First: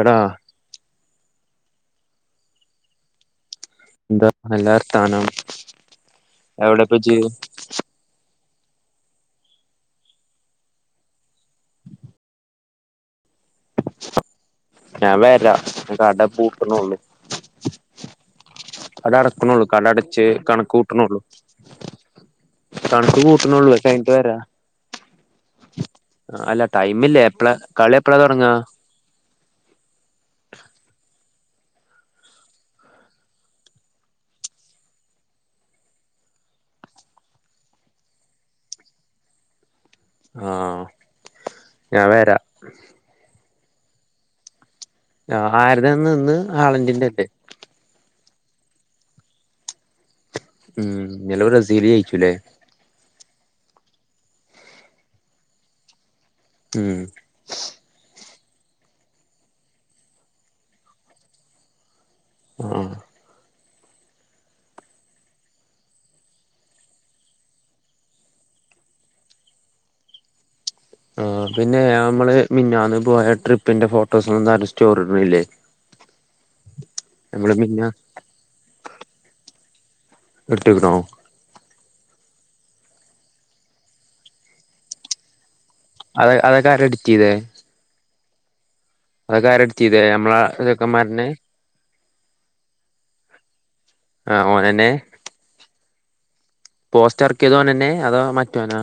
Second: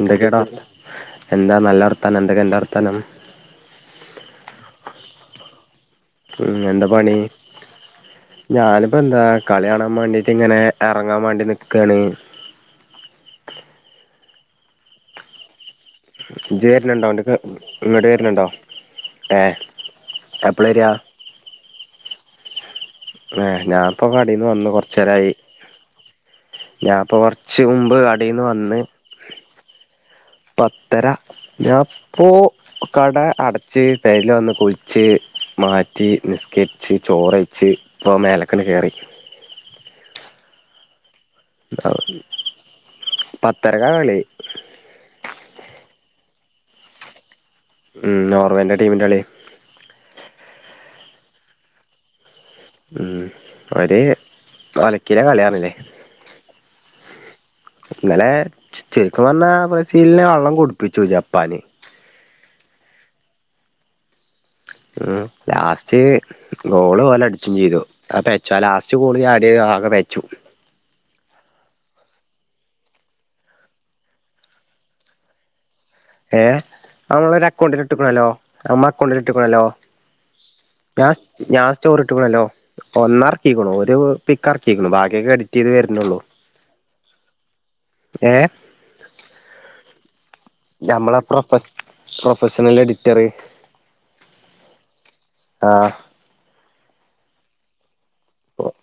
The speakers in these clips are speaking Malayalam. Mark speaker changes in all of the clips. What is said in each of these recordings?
Speaker 1: എടാ
Speaker 2: എന്താ നല്ല വർത്താനം എന്തൊക്കെണ്ട് വർത്താനം
Speaker 1: എന്താ നല്ല സ്ഥാനം
Speaker 2: മ് എന്താ പണി ഞാനിപ്പോ എന്താ കളി കാണാൻ വേണ്ടീട്ട് ഇങ്ങനെ ഇറങ്ങാൻ വേണ്ടി നിക്കുകയാണ് [unintelligible]
Speaker 1: ഞാൻ വരാം
Speaker 2: ഇജ്ജ് വരുന്നുണ്ടോ എങ്ങട്ട്ക്ക് ഇങ്ങട്ട് വരുന്നുണ്ടോ
Speaker 1: കട
Speaker 2: ഏ
Speaker 1: അടക്കണള്ളൂ കട അടച്ച്
Speaker 2: എപ്പളാ
Speaker 1: കണക്ക്
Speaker 2: വരിക
Speaker 1: കൂട്ടണുള്ളു
Speaker 2: ഏ
Speaker 1: അത്
Speaker 2: ഞാനിപ്പോ
Speaker 1: കഴിഞ്ഞിട്ട് വരാ
Speaker 2: കടേന്ന് വന്ന് കുറച്ച നേരായി
Speaker 1: അല്ല
Speaker 2: ഞാൻപ്പൊ
Speaker 1: ടൈമില്ലേ എപ്പളാ
Speaker 2: കൊറച്ചു
Speaker 1: കളി
Speaker 2: മുമ്പ്
Speaker 1: എപ്പളാ
Speaker 2: കടേന്ന്
Speaker 1: തൊടങ്ങാ
Speaker 2: വന്ന് പത്തര ഞപ്പോൾ കട അടച്ച് [unintelligible] വന്ന് കുഴിച്ച് മാറ്റി നിസ്കരിച്ച് ചോറു കഴിച്ച് ഇപ്പ മേലക്കണ് കയറി
Speaker 1: ആഹ് ഞാൻ വരാം
Speaker 2: പത്തരക്കാ കളി
Speaker 1: ആ ആരതന്ന് നിന്ന് [unintelligible]
Speaker 2: മ് നോർവേൻ്റെ ടീമിൻ്റെ കളി
Speaker 1: മ് ഇന്നലെ ബ്രസീൽ ജയിച്ചു ല്ലേ
Speaker 2: മ് അവര് അലക്കില കളിയാണല്ലേ
Speaker 1: മ്
Speaker 2: ഇന്നലെ ശരിക്കും പറഞ്ഞാ ബ്രസീലിനെ വെള്ളം കുടിപ്പിച്ചു ജപ്പാന്
Speaker 1: ആഹ്
Speaker 2: ഉം ലാസ്റ്റ് ഗോള് ഓല് അടിച്ചും ചെയ്തു അ പച്ചോ ലാസ്റ്റ് ഗോള് [unintelligible] ആകെ വച്ചു
Speaker 1: ആ പിന്നെ നമ്മള് മിന്നാന്ന് പോയ ട്രിപ്പിന്റെ ഫോട്ടോസും എന്താ ആരും സ്റ്റോറിയിടുന്നില്ലേ
Speaker 2: ഏഹ് നമ്മളൊ ഒരു അക്കൗണ്ടിൽ ഇട്ട്ക്കണല്ലോ നമ്മളെ അക്കൗണ്ടിൽ ഇട്ട്ക്കണല്ലോ
Speaker 1: ഇട്ടേക്കണോ
Speaker 2: ഞ ഞാൻ സ്റ്റോറി [unintelligible] ഒന്നറക്കിക്ക്ണ് ഒരു പിക്ക്റക്ക്യാണ് ബാക്കിയൊക്കെ എട്
Speaker 1: അതെ അതൊക്കൊആര് എഡിറ്റ് ചെയ്തേ
Speaker 2: ഏ
Speaker 1: അതൊക്കെ ആര് എഡിറ്റ്‌ ചെയ്തേ നമ്മളെ
Speaker 2: നമ്മളെ
Speaker 1: ചെക്കന്മാരന്നെ
Speaker 2: പ്രൊഫ പ്രൊഫഷണൽ എഡിറ്ററ്
Speaker 1: ആഹ് ഓനന്നെ പോസ്റ്റ് എറക്കിയത് ഓനന്നേ അതോ അതോ മറ്റൊനോ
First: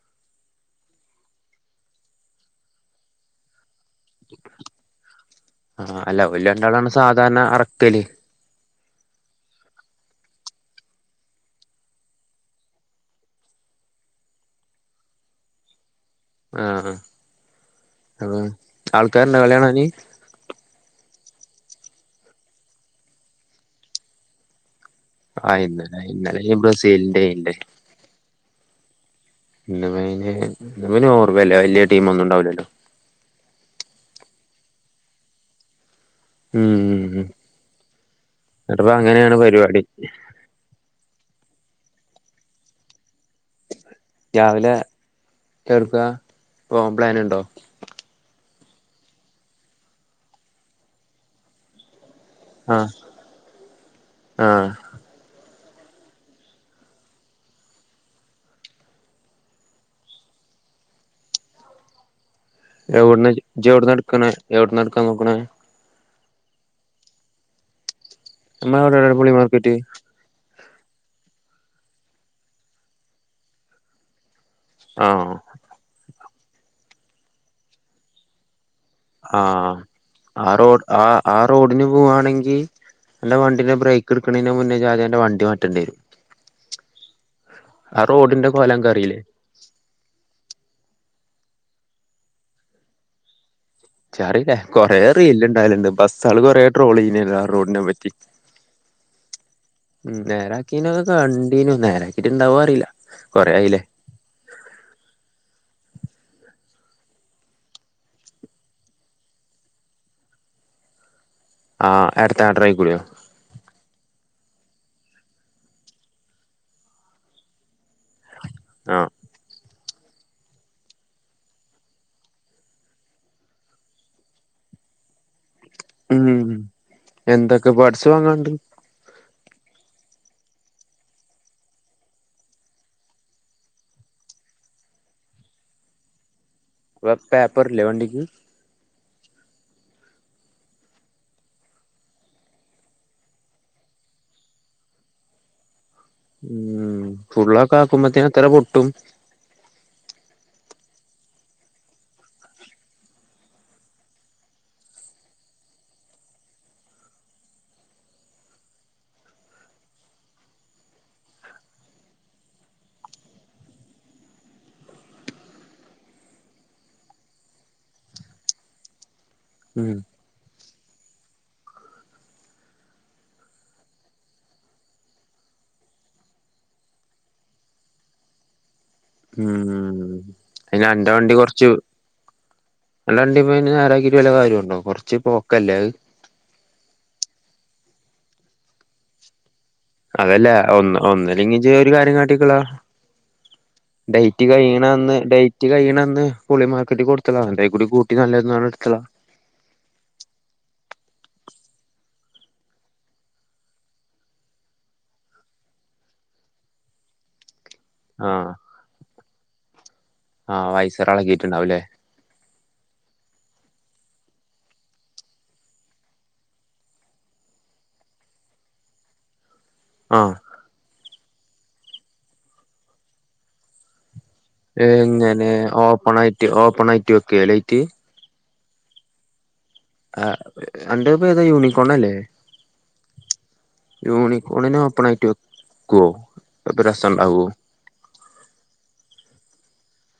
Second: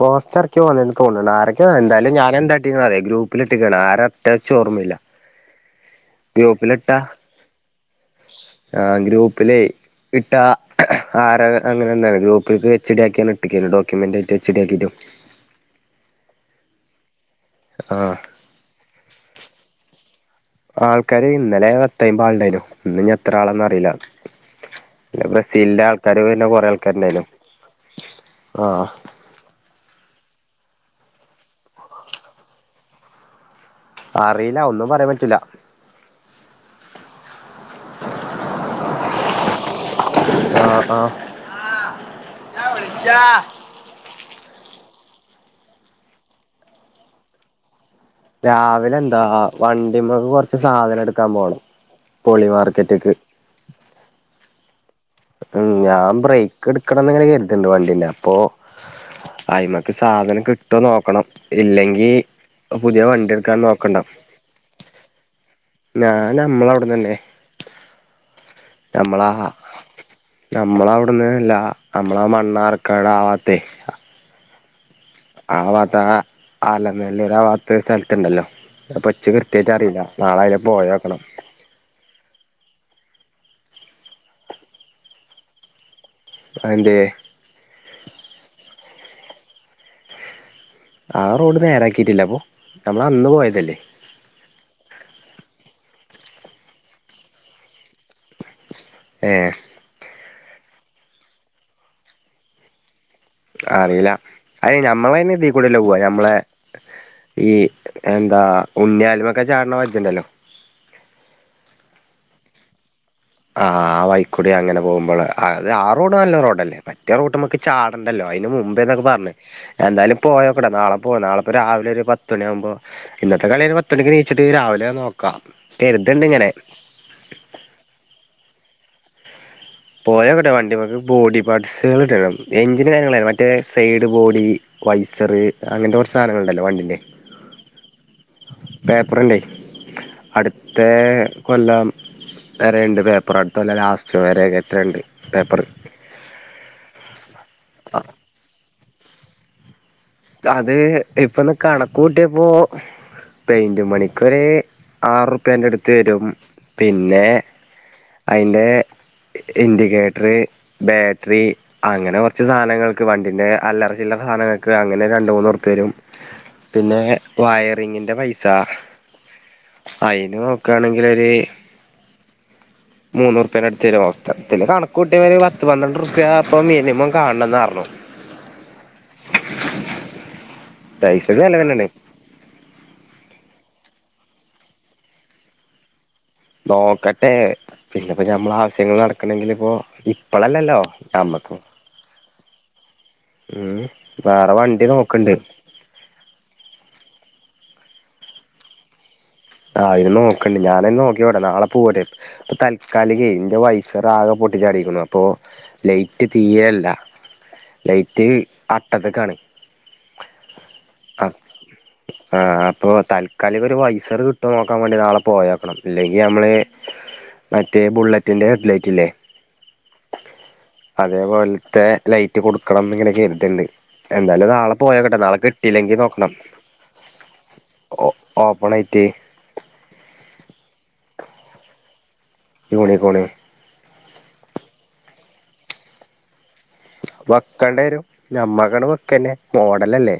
Speaker 2: പോസ്റ്ററക്കിയത് ഓനെന്നു തോന്നണു ആരൊക്ക എന്തായാലും ഞാന് എന്താ ഇട്ടെന്ന് അറിയോ ഗ്രൂപ്പിലിട്ട [unintelligible] [unintelligible] ഓർമ്മയില്ല
Speaker 1: ആഹ് അല്ല ഓല് രണ്ടാളാണ്
Speaker 2: ഗ്രൂപ്പിലിട്ടാ
Speaker 1: സാധാരണ അറക്കല്
Speaker 2: ആ ഗ്രൂപ്പിലേ ഇട്ട ആര അങ്ങനെ എന്താണ് ഗ്രൂപ്പിക്ക് എച്ച് ഡി ആക്കിയന്ന് ഇട്ട്ക്ക് ഡോക്യുമെന്റ് ആയിട്ട് എച്. ഡി ആക്കീട്ട്
Speaker 1: ആഹ് അ ആൾക്കാരുണ്ടോ കളി കാണാന്
Speaker 2: ആൾക്കാര് ഇന്നലെ പത്തു അയ്ൻപത് ആളുണ്ടയിനു ഇന്ന് ഇനി എത്ര ആളാന്ന് അറിയില്ല
Speaker 1: ആഹ്
Speaker 2: ബ്രസീലിന്റെ
Speaker 1: ഇന്നലെ
Speaker 2: ആൾക്കാാര്
Speaker 1: ഇന്നലെ
Speaker 2: പിന്നെ
Speaker 1: ഈ
Speaker 2: കൊറെേ
Speaker 1: ബ്രസീലിന്റെ
Speaker 2: ആൾക്കാരണ്ടായാലും ആഹ്
Speaker 1: ഇന് ഇന് ഓർമ്മല്ലേ വല്യ ടീം ഒന്നും ഉണ്ടാവുലല്ലോ
Speaker 2: അറിയില്ല ഒന്നും പറയാൻ പറ്റൂല്ല
Speaker 1: ഉം എന്നിട്ടിപ്പൊ അങ്ങനെയാണ് പരിപാടി
Speaker 2: ആഹ് ഞാ വിളിച്ചാ
Speaker 1: രാവിലെ എവിടുക്കാ പോവാൻ പ്ലാനുണ്ടോ
Speaker 2: രാവിലെ എന്താ വണ്ടിമ്മക്ക് കൊറച്ച് സാധനം എടുക്കാൻ പോണം പോളി
Speaker 1: ആഹ്
Speaker 2: മാർക്കറ്റക്ക്
Speaker 1: ആഹ്
Speaker 2: ഉം ഞാൻ ബ്രേക്ക് എടുക്കണംന്ന് ഇങ്ങനെ കരുതിണ്ട് വണ്ടീന്റെ അപ്പൊ അയിമക്ക് സാധനം കിട്ടുവോ നോക്കണം ഇല്ലെങ്കി പുതിയ
Speaker 1: എവിടന്ന്
Speaker 2: വണ്ടി എടുക്കാൻ
Speaker 1: ഇജ് എവിട്ന്നാ
Speaker 2: നോക്കണ്ട
Speaker 1: എടക്കണ എവിടന്ന് എടുക്കാൻ നോക്കണ
Speaker 2: ഞാൻ നമ്മള അവിടന്നന്നെ
Speaker 1: നമ്മടെ അവിടെ പുളി മാർക്കെറ്റ്
Speaker 2: നമ്മള അവിടന്ന്ല്ലാ നമ്മളാ മണ്ണാർക്കാട്ആ ഭാഗത്തെ
Speaker 1: ആഹ്
Speaker 2: ആ വാത്ത ആ അല നല്ല ആ വാത്ത സ്ഥലത്തണ്ടല്ലോ
Speaker 1: ആഹ് ആ റോഡ് ആ
Speaker 2: പോയോക്കണം
Speaker 1: ആ റോഡിന് പോവാണെങ്കിൽ എന്റെ വണ്ടീ ബ്രേക്ക് എടുക്കണന മുന്നേ ജാം എന്റെ വണ്ടിമാറ്റേണ്ടി വരും
Speaker 2: എന്തേ
Speaker 1: ആ റോഡിന്റെ കൊലം നിങ്ങക്കറിയില്ലേ
Speaker 2: ആ റോഡ് നേരാക്കിയിട്ടില്ല അപ്പൊ നമ്മൾ അന്ന് പോയതല്ലേ
Speaker 1: സാരല്ല കൊറെ റീല് ഇണ്ടായാലണ്ട് ബസ്സള് കൊറെ ട്രോള് ചെയ്യ്തീണല്ലോആ റോഡിനെ പറ്റി
Speaker 2: [inaudible]
Speaker 1: നേരാക്കീനക്കെ കണ്ടീനു നേരാക്കിട്ട് ഇണ്ടവോ അറിയില്ല കൊറേ ആയില്ലേ
Speaker 2: അറിയില്ല അതിന് ഞമ്മള ഇതീക്കൂടെല്ല പോവാ നമ്മളെ ഈ എന്താ ഉണ്ണൃലുമൊക്കെ ചാടന വച്ചണ്ടല്ലോ [inaudible]
Speaker 1: ആ അടുത്ത ആടറിക്കൂളിയോ
Speaker 2: ആഹ് ആഹ് വൈക്കുടി അങ്ങനെ പോകുമ്പോൾ അത് ആ റോഡ് നല്ല റോഡല്ലേ മറ്റേ റോട്ട് മ്മക്ക് ചാടണ്ടല്ലോ അതിന് മുമ്പേതോ
Speaker 1: ആഹ്
Speaker 2: പറഞ്ഞു എന്തായാലും പോയോക്കെ നാളെ പോ നാളെപ്പോ രാവിലെ അല്ലേ നോക്കാം കരുതുണ്ട്
Speaker 1: ഉം
Speaker 2: ഇങ്ങനെ
Speaker 1: എന്തൊക്കെ ബഡ്‌സ് വാങ്ങാണ്ട്
Speaker 2: പോയ കിട്ടാ വണ്ടിമുക്ക് ബോഡി പാർസൾ കിട്ട എഞ്ചി കാര്യങ്ങള മറ്റേ സൈഡ് ബോഡി വൈസറ് അങ്ങനത്തെ കുറ സാധനങ്ങൾണ്ട്
Speaker 1: പേപ്പർല്ലേ വണ്ടിക്ക്
Speaker 2: പേപ്പറുണ്ടേ അടുത്ത കൊല്ലം വേറേണ്ട് പേപ്പർ അടുത്തകൊല്ലം ലാസ്റ്റവരെ എത്രണ്ട് പേപ്പറ്
Speaker 1: ഉം ഫുള്ളൊക്കെ ആക്കുമ്പത്തേന് എത്ര പൊട്ടും
Speaker 2: അത് ഇപ്പൊന്ന് കണക്ക് കൂട്ടിയപ്പോ പെയിന്റ് പണിക്കൊരു ആറ്പ്യന്റെ അടുത്ത് വരും പിന്നെ അയിന്റെ ഇൻഡിക്കേറ്ററ് ബാറ്ററി അങ്ങനെ കുറച്ച് സാധനങ്ങൾക്ക് വണ്ടിന്റെ അല്ലറച്ചില്ലറ സാധനങ്ങൾക്ക് അങ്ങനെ രണ്ട് മൂന്ന് രുപ്യാ വരും പിന്നെ വയറിങ്ങിന്റെ പൈസ
Speaker 1: ഉം
Speaker 2: അയിനു നോക്കയാണെങ്കിൽ ഒരു മൂന്നു റുപ്യാ അടുത്ത് വരും മൊത്തത്തിൽ കണക്ക് കൂട്ടിയവര് പത്ത് പന്ത്രണ്ട് റുപ്യാ ഇപ്പ മിനിമം കാണണന്ന് പറഞ്ഞു [inaudible]
Speaker 1: ഉം അന്റെ
Speaker 2: പൈസ
Speaker 1: വണ്ടി കൊറച്ചു
Speaker 2: ചെലവന്നെയാണ്
Speaker 1: നല്ല വണ്ടി പോയിരുനെ [unintelligible] വല്ല കാര്യുണ്ടോ കൊറച്ച് പോക്കല്ലേ അത്
Speaker 2: നോക്കട്ടെ പിന്നെപ്പോ ഞമ്മള ആവശ്യങ്ങൾ നടക്കണെങ്കിൽ ഇപ്പോ
Speaker 1: അതല്ല
Speaker 2: ഇപ്പളല്ലല്ലോ
Speaker 1: ഒന്ന്
Speaker 2: ഞമ്മക്ക്
Speaker 1: ഒന്നില്ലെങ്ക ഒരു കാര്യം കാട്ടിക്കളാ
Speaker 2: ഉം
Speaker 1: ഡേറ്റ്
Speaker 2: വേറെ വണ്ടി
Speaker 1: കഴിയണന്ന്
Speaker 2: നോക്കണ്ട്
Speaker 1: ഡേറ്റ് കഴിയണന്ന് പുളി മാർക്കറ്റ് കൊടുത്തത അതേക്കൂടി കൂട്ടി നല്ലന്ന് എടുക്കള
Speaker 2: ആഹ് അന് നോക്കണ്ടണ്ട് ഞാന നോക്കിവിടെ നാളെ പോവട്ടെ ഇപ്പൊ തൽക്കാലികേ ഇന്റെ വൈസർ ആകെ പോ പൊട്ടിച്ചാടിക്കുന്നു അപ്പോൾ ലൈറ്റ് തീരെയല്ല ലൈറ്റ്
Speaker 1: ആഹ്
Speaker 2: അട്ടത്തക്കാണ്
Speaker 1: ആഹ് വൈസർളക്കിട്ടുണ്ടാവല്ലേ
Speaker 2: ഇപ്പോൾ താൽക്കാലിക ഒരു വൈസർ കിട്ടു നോക്കാൻ വേണ്ടി നാളെ പോയോ ക്കണം ഇല്ലെങ്കിൽ നമ്മൾ മറ്റേ ബുള്ളറ്റിൻ്റെ ഹെഡ്ലൈറ്റില്ലേ?
Speaker 1: ആഹ
Speaker 2: അതേപോലത്തെ ലൈറ്റ് കൊടുക്കണംന്ന് ഇങ്ങനെ കരുതിണ്ട്. എന്തായാലും നാളെ പോയോ കെട്ടെ നാളെ
Speaker 1: എങ്ങനെ
Speaker 2: കിട്ടില്ലെങ്കി
Speaker 1: ഓപ്പൺ
Speaker 2: നോക്കണം
Speaker 1: ആയിട്ട് ഓപ്പൺ ആയിട്ട് വെക്കേ ലൈറ്റ്
Speaker 2: ഓ ഓപ്പണായിട്ട്.
Speaker 1: ആ അന്റെത് പേ താ യൂണിക്കോൺ അല്ലേ?
Speaker 2: യുണികോണ്.
Speaker 1: യൂണിക്കോണിനെ ഓപ്പണായിട്ട് വെക്കുവോ? അപ്പൊ രസണ്ടാവോ
Speaker 2: വെക്കണ്ടരും ഞമ്മക്കങ്ങട് വെക്കന്നെ മോഡലല്ലേ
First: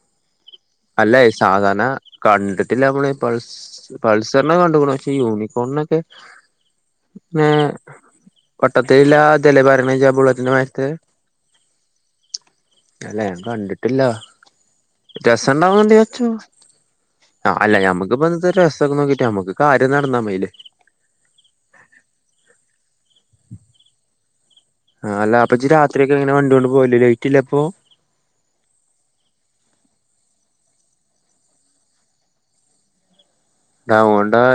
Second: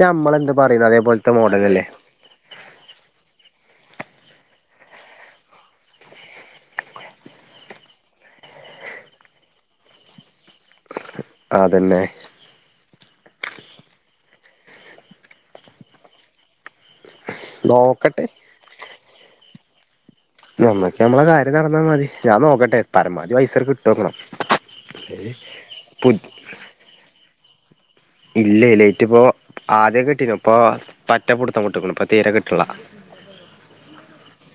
Speaker 2: ഞമ്മളെന്ത് പറയുന്നു
Speaker 1: അല്ല
Speaker 2: അതേപോലത്തെ
Speaker 1: സാധാരണ
Speaker 2: മോഡലല്ലേ
Speaker 1: കണ്ടിട്ടില്ലമ്മള് പ പൾസറിനെ കണ്ടക്ണു പക്ഷെ യൂണിക്കോണിനൊക്കെ? [unintelligible] ബുള്ളത്തിന്റെ മാരിതെ
Speaker 2: അതന്നെ
Speaker 1: അല്ല ഞാൻ കണ്ടിട്ടില്ല രസുണ്ടാവുന്ന് ണ്ടേ വച്ചോ. ആ അല്ല
Speaker 2: നോക്കട്ടെ
Speaker 1: ഞമ്മുക്ക്വെന്താ രസൊക്കെ നോക്കിട്ട് നമ്മുക്ക് കാര്യം നടന്ന
Speaker 2: നമ്മക്ക് നമ്മളെ കാര്യം നടന്നാ മതി ഞാൻ നോക്കട്ടെ പരമാവധി പൈസ കിട്ടോ നോകണം.
Speaker 1: ആ അല്ല അപ്പൊ ജ് രാത്രിയൊക്കെ എങ്ങനെ വണ്ടിയോണ്ട് പോവല് ലൈറ്റ് ഇല്ല അപ്പൊ?
Speaker 2: ഇല്ലെയ് ലൈറ്റിപ്പോ ആദ്യ ഒകെ കിട്ടീ നി ഇപ്പൊ പറ്റപ്പുടുത്തം വിട്ട്ക്ക്ണ് ഇപ്പൊ തീരെ കിട്ട്നില്ല. [inaudible]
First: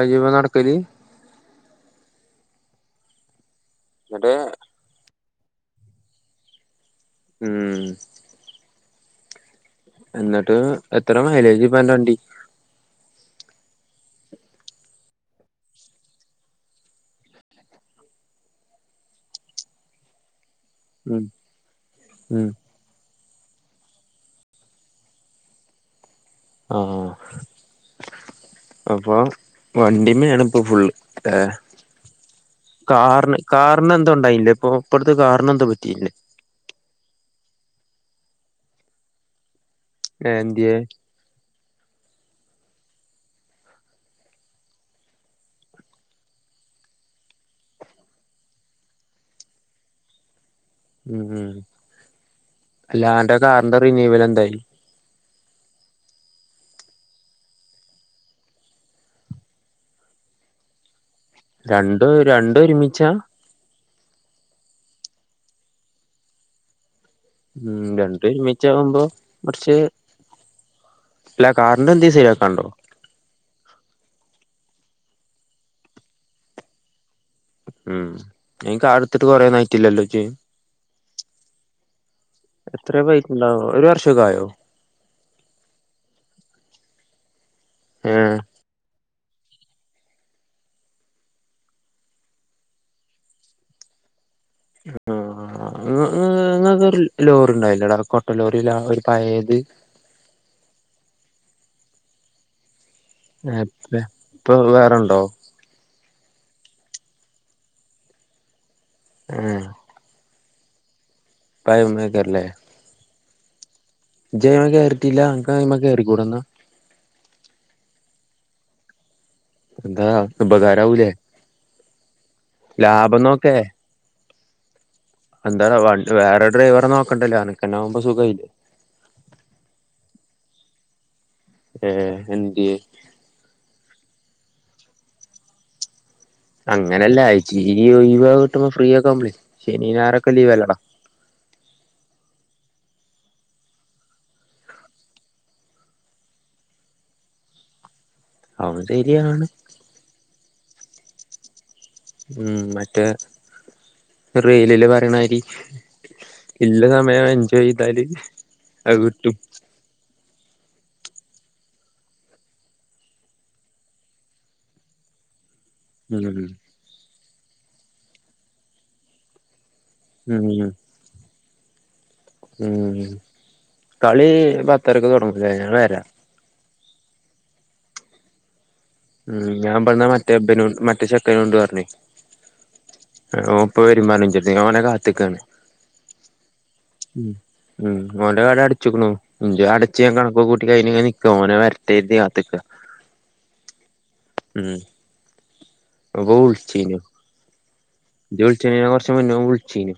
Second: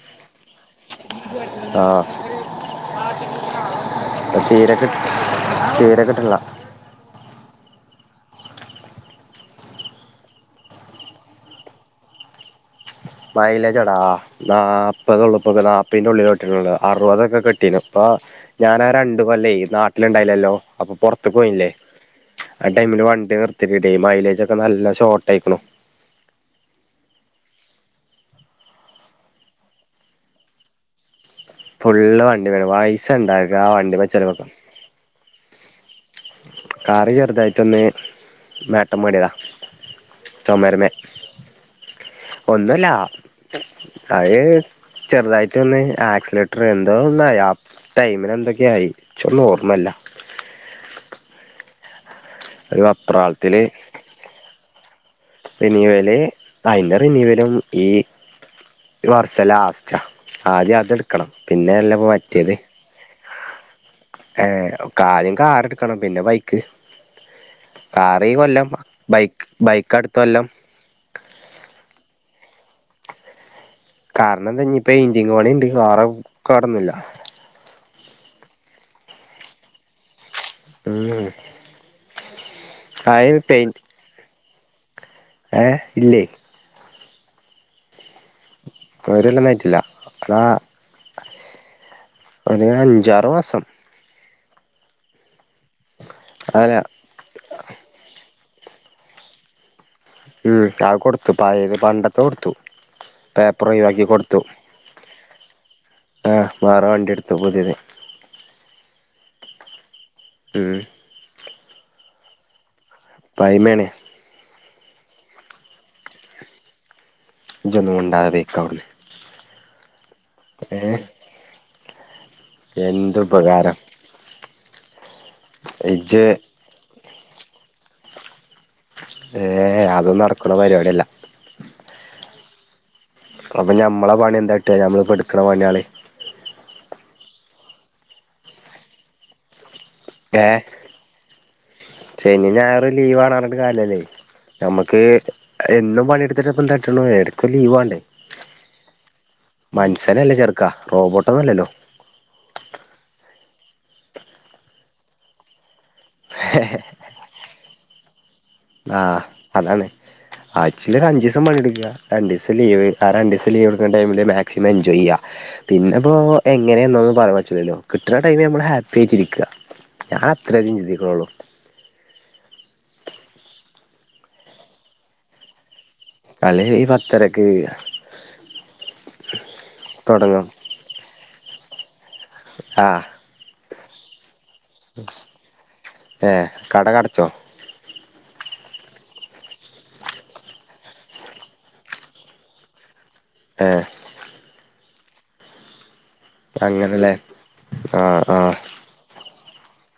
Speaker 1: ജ്ജയ് മെനടക്കല്.
Speaker 2: ആഹ
Speaker 1: എന്നിട്ട്
Speaker 2: [unintelligible] തീരെ കിട്ട്നില്ല.
Speaker 1: ഉം എന്നിട്ട് എത്ര മൈലേജ് ഇപ്പോ അന്റ വണ്ടിക്ക്?
Speaker 2: മൈലേജെടാ നാപ്പത് ഒള്ളുപ്പ നാപിന്റെ ഉള്ളിലേ കിട്ടൊള്ളു അറുപതൊക്കെ കിട്ടീ നി ഇപ്പോ ഞാനാരണ്ട് കൊല്ലെയ് നാട്ടില്ണ്ടായില്ലല്ലോ? അപ്പൊ
Speaker 1: ഉം
Speaker 2: പുറത്ത് ക്ക്പോയില്ലേ
Speaker 1: ഉം
Speaker 2: ആ ടൈമില് വ നിർത്തിട്ട് ടെയ് മൈലേജ് ഒക്കെ നല്ല ഷോർട്ട് ആയിക്ണു.
Speaker 1: ആഹ അപ്പൊ വണ്ടി േമ്മണ് ഇപ്പൊ ഫുള്ള്. ഏ
Speaker 2: ഫുള്ള് വണ്ടി വേണം പൈസ
Speaker 1: കാറിന്
Speaker 2: ഉണ്ടാക്കുക ആ വണ്ടി
Speaker 1: കാറിനെന്തോ
Speaker 2: വെച്ചെലവൊക്കെ
Speaker 1: ഇണ്ടായില്ല ഇപ്പൊ ഇ െപ്പടുത് കാറിനെ േന്താ? തിൽ
Speaker 2: കാറ് ചെറുതായിട്ടൊന്ന് മേട്ടം മേടിയതാ.
Speaker 1: ഏ എന്ത്യേ?
Speaker 2: ഒന്നൂല്ല അഹ ചെറുതായിട്ട് ഒന്ന് ആക്സിലേറ്റർ എന്തോ ഒന്നായി ആടൈമിന് എന്തൊക്കെയോ ആയി ഇച്ച് ഒന്നും ഓർമ്മല്ല.
Speaker 1: ഉം ഉം
Speaker 2: ഒരു
Speaker 1: ലാന്റെ കാറിന്റെ റിനീവൽ എന്തായി?
Speaker 2: റിനിവല് അതിന്റെ റിനിവലും ഈ വർഷ ലാസ്റ്റ് ആദ്യം അത് എടു വക്കണം
Speaker 1: രണ്ട്
Speaker 2: പിന്നെല്ലപ്പോ മറ്റേത്.
Speaker 1: രണ്ട് ഒരുമിച്ചാ
Speaker 2: ഏ ആദ്യം കാർ എടുക്കണം പിന്നെ ബൈക്ക്.
Speaker 1: ഉം
Speaker 2: കാർ ഈ കൊല്ലം
Speaker 1: രണ്ടൊരുമിച്ചാവുമ്പോ
Speaker 2: ബൈക്ക്
Speaker 1: കൊറച്ച്.
Speaker 2: ബൈക്ക് അടുത്ത കൊല്ലം
Speaker 1: അല്ല കാറിന്റെ എന്തേലും ശരിയാക്കണ്ടോ?
Speaker 2: കാറിനെന്താ ഇപ്പ പെയിന്റിംങ് പണി ണ്ട് വേറെ കേടൊന്നുല്ല.
Speaker 1: ഉം ഇ കാറിടുത്തിട്ട് കൊറേ നയിറ്റില്ലല്ലോ ജ്ജ്.
Speaker 2: ഉം
Speaker 1: എത്രയ പോയിട്ടുണ്ടാവോ ഒരു വർഷൊക്കെ ആയോ?
Speaker 2: ഏഹ ഇല്ലേയ്
Speaker 1: ആഹ
Speaker 2: ഒരൊലൊന്നും ആയിട്ടില്ല ആ ഒരു അഞ്ചാറ്മാസം
Speaker 1: മം മം
Speaker 2: അതല്ല
Speaker 1: നിങ്ങൾക്ക് രുലോറണ്ടായിനോട ക്കൊട്ടലോറി? ഒരുപഴത്
Speaker 2: ഉം അകൊടുത്തു പായത് പണ്ടത്തെകൊടുത്തു പേപ്പർഒഴിവാക്കികൊടുത്തു
Speaker 1: ഇപ്പൊ വേറെണ്ടോ
Speaker 2: ആഹ വേറെവണ്ടിടുത്തു പുതിയത്
Speaker 1: മമം
Speaker 2: മം
Speaker 1: ഉപ്പ ഉമ്മക്കൊ അറിലെ
Speaker 2: പൈമേണ്
Speaker 1: ജയ്മ്മേകയറിട്ടില്ല അൻക്കയിമ്മേകേറികൂടെന്ന
Speaker 2: ജൊന്നുമുണ്ടാതെപൊയ്ക്കാവ്ട്ന്ന്
Speaker 1: ന്താ അൻക്ക്ഉപകാരാവുലെ
Speaker 2: എന്തു ഉപകാരം
Speaker 1: എന്താ വ വേറെഡ്രൈവറെനോക്കണ്ടല്ലേ അനക്കന്നെവുമ്പോസുഖയിലെ
Speaker 2: ഏ അതോന്നുനടക്കുണപരിപാടില്ല
Speaker 1: ഏ
Speaker 2: അപ്പൊഞമ്മളെപണിയന്താട്ട ഞമ്മള് ഇപ്പോ എടുക്കുന്ന പണിക്കൾ
Speaker 1: അങ്ങനെല്ല അയച്ചി [unintelligible] കിട്ടുമ്പോ ഫ്രീയൊക്കെആവുബ്ലേയ് ശനിഞയറൊക്കെ
Speaker 2: ഏ
Speaker 1: ലീവഅല്ലടാ
Speaker 2: ശനി ഞായർ ലീവാണ് പറഞ്ഞിട്ട് കാര്യല്ല ഞമ്മക്ക് എന്നുംപണിയെടുത്തിട്ടപ്പന്താട്ടുണു എടക്ക് ഒരു ലീവ് വേണ്ടേ
Speaker 1: അവൻ ശരിയാണ്
Speaker 2: മനുഷ്യനല്ലേചെർക്കാ റോബോട്ടൊന്നുല്ലല്ലോ
Speaker 1: ഉം മറ്റേ റീലില് പറയ്ണ മാതിരി ഇല്ലസമയം എൻജോയ് ചെയ്താൽ
Speaker 2: ആ അതാണ് ആയിച്ചീലരു അഞ്ചീസ്സം പണിട്ക്കാ രണ്ടീസ്സം ലീവ് ആരണ്ടീസ്സം ലീവ് എടുക്ക്ണ ടൈമില് മാക്സിമം എൻജോയ്ചെയ്യാ പിന്നെപ്പോ
Speaker 1: ഉം
Speaker 2: എങ്ങനെയന്നൊന്നും പറാൻ പറ്റുല്ലല്ലോ കിട്ട്ണ ടൈ മിൽ നമ്മൾ ഹാപ്പി ആയിട്ടിരിക്ക ഞാൻ
Speaker 1: ഉം
Speaker 2: അത്രേ ചിന്തിക്കുന്നുള്ളു
Speaker 1: ഉം കളി പത്തരക്ക് തുടങ്ങുംലെ ഞാൻ വരാ
Speaker 2: അ ഈ പത്തരക്ക്
Speaker 1: ഉം ഞാൻ പറഞ്ഞ
Speaker 2: തുടങ്ങും
Speaker 1: മറ്റേബ്നും മറ്റേ ചെക്കാനൊണ്ട് പറഞ്ഞേയ്
Speaker 2: ആ
Speaker 1: ഇപ്പ വരും പറഞ്ഞുഇന്ജെട്തക്ക് ഞാഓനെ കാത്തക്കാണ്
Speaker 2: ഏ കട കടച്ചോ
Speaker 1: കടം അടച്ചുക്കുണു അടച്ച് കണക്കൊക്കെ കൂട്ടികഴിഞ്ഞ് ഇങ്ങനെക്കാ ഓനെവരട്ടെവര്തികാത്ത്ക്കാ
Speaker 2: ആഹ്
Speaker 1: ഉം പ്പൊബൾചീനു
Speaker 2: അങ്ങനെല്ലേ ആ ആ
Speaker 1: ജ്ജ്‌ വിളിച്ചേനനെ കൊർച് മുന്നേ വിളിച്ചീനു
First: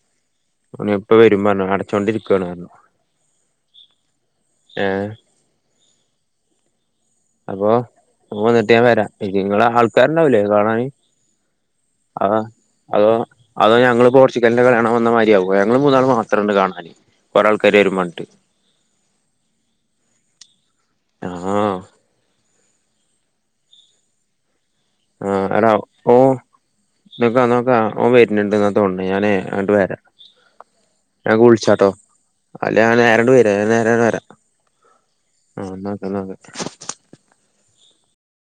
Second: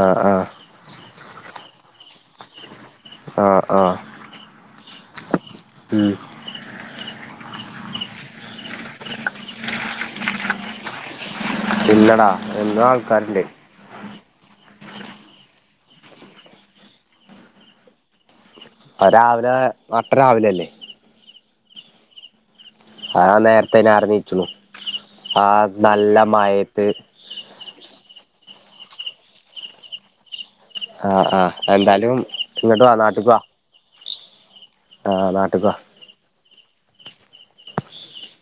Speaker 2: ആഹ്
Speaker 1: അവന് ഇപ്പവരും പറഞ്ഞു അടച്ചോണ്ടിരിക്കണ്റഞ്ഞു
Speaker 2: ആ ആ
Speaker 1: ഏ
Speaker 2: മ്
Speaker 1: അപ്പൊ ഓ വന്നിട്ട് ഞാവരാ നിങ്ങളെ ആൾക്കാരുണ്ടാവൂലേ കാണാന്? അ
Speaker 2: പിന്നെടാ എന്നും
Speaker 1: അതോ
Speaker 2: ആൾക്കാരുണ്ട്
Speaker 1: അതോ ഞങ്ങള് ച്ച്ഗൽന്റെ കളിയാണാൻ വന്നമാരിയാവും ഞങ്ങൾ മൂന്നാളും മാത്രംണ്ട് കാണാന് കൊറേൾക്കാര് വരുപറഞ്ഞിട്ട്
Speaker 2: അ രാവിലെ നട്ടരാവിലെല്ലേ?
Speaker 1: ആഹാ
Speaker 2: ആ നേരത്തെയ്ന് ആരു നീച്ചുണു
Speaker 1: ആഹ്
Speaker 2: ആ
Speaker 1: എടാ ഓ
Speaker 2: നല്ല മയത്ത്
Speaker 1: നോക്കാം നോക്കാം ഓൻ വര്ന്ന്ണ്ട്ന്നതൊൺണ് ഞാനെയ് അങ്ങട്ട് വര
Speaker 2: ആ
Speaker 1: ഞാൻ
Speaker 2: ആ
Speaker 1: വിളിച്ചാട്ടോ
Speaker 2: എന്തായാലും
Speaker 1: അല്ല
Speaker 2: ഇങ്ങോട്ട് വാ
Speaker 1: ഞാൻ
Speaker 2: നാട്ടിക്ക്
Speaker 1: നേരണ്ട്
Speaker 2: വാ
Speaker 1: വര നേര വര.
Speaker 2: ആ നാട്ടിക്ക് വാ
Speaker 1: [unintelligible]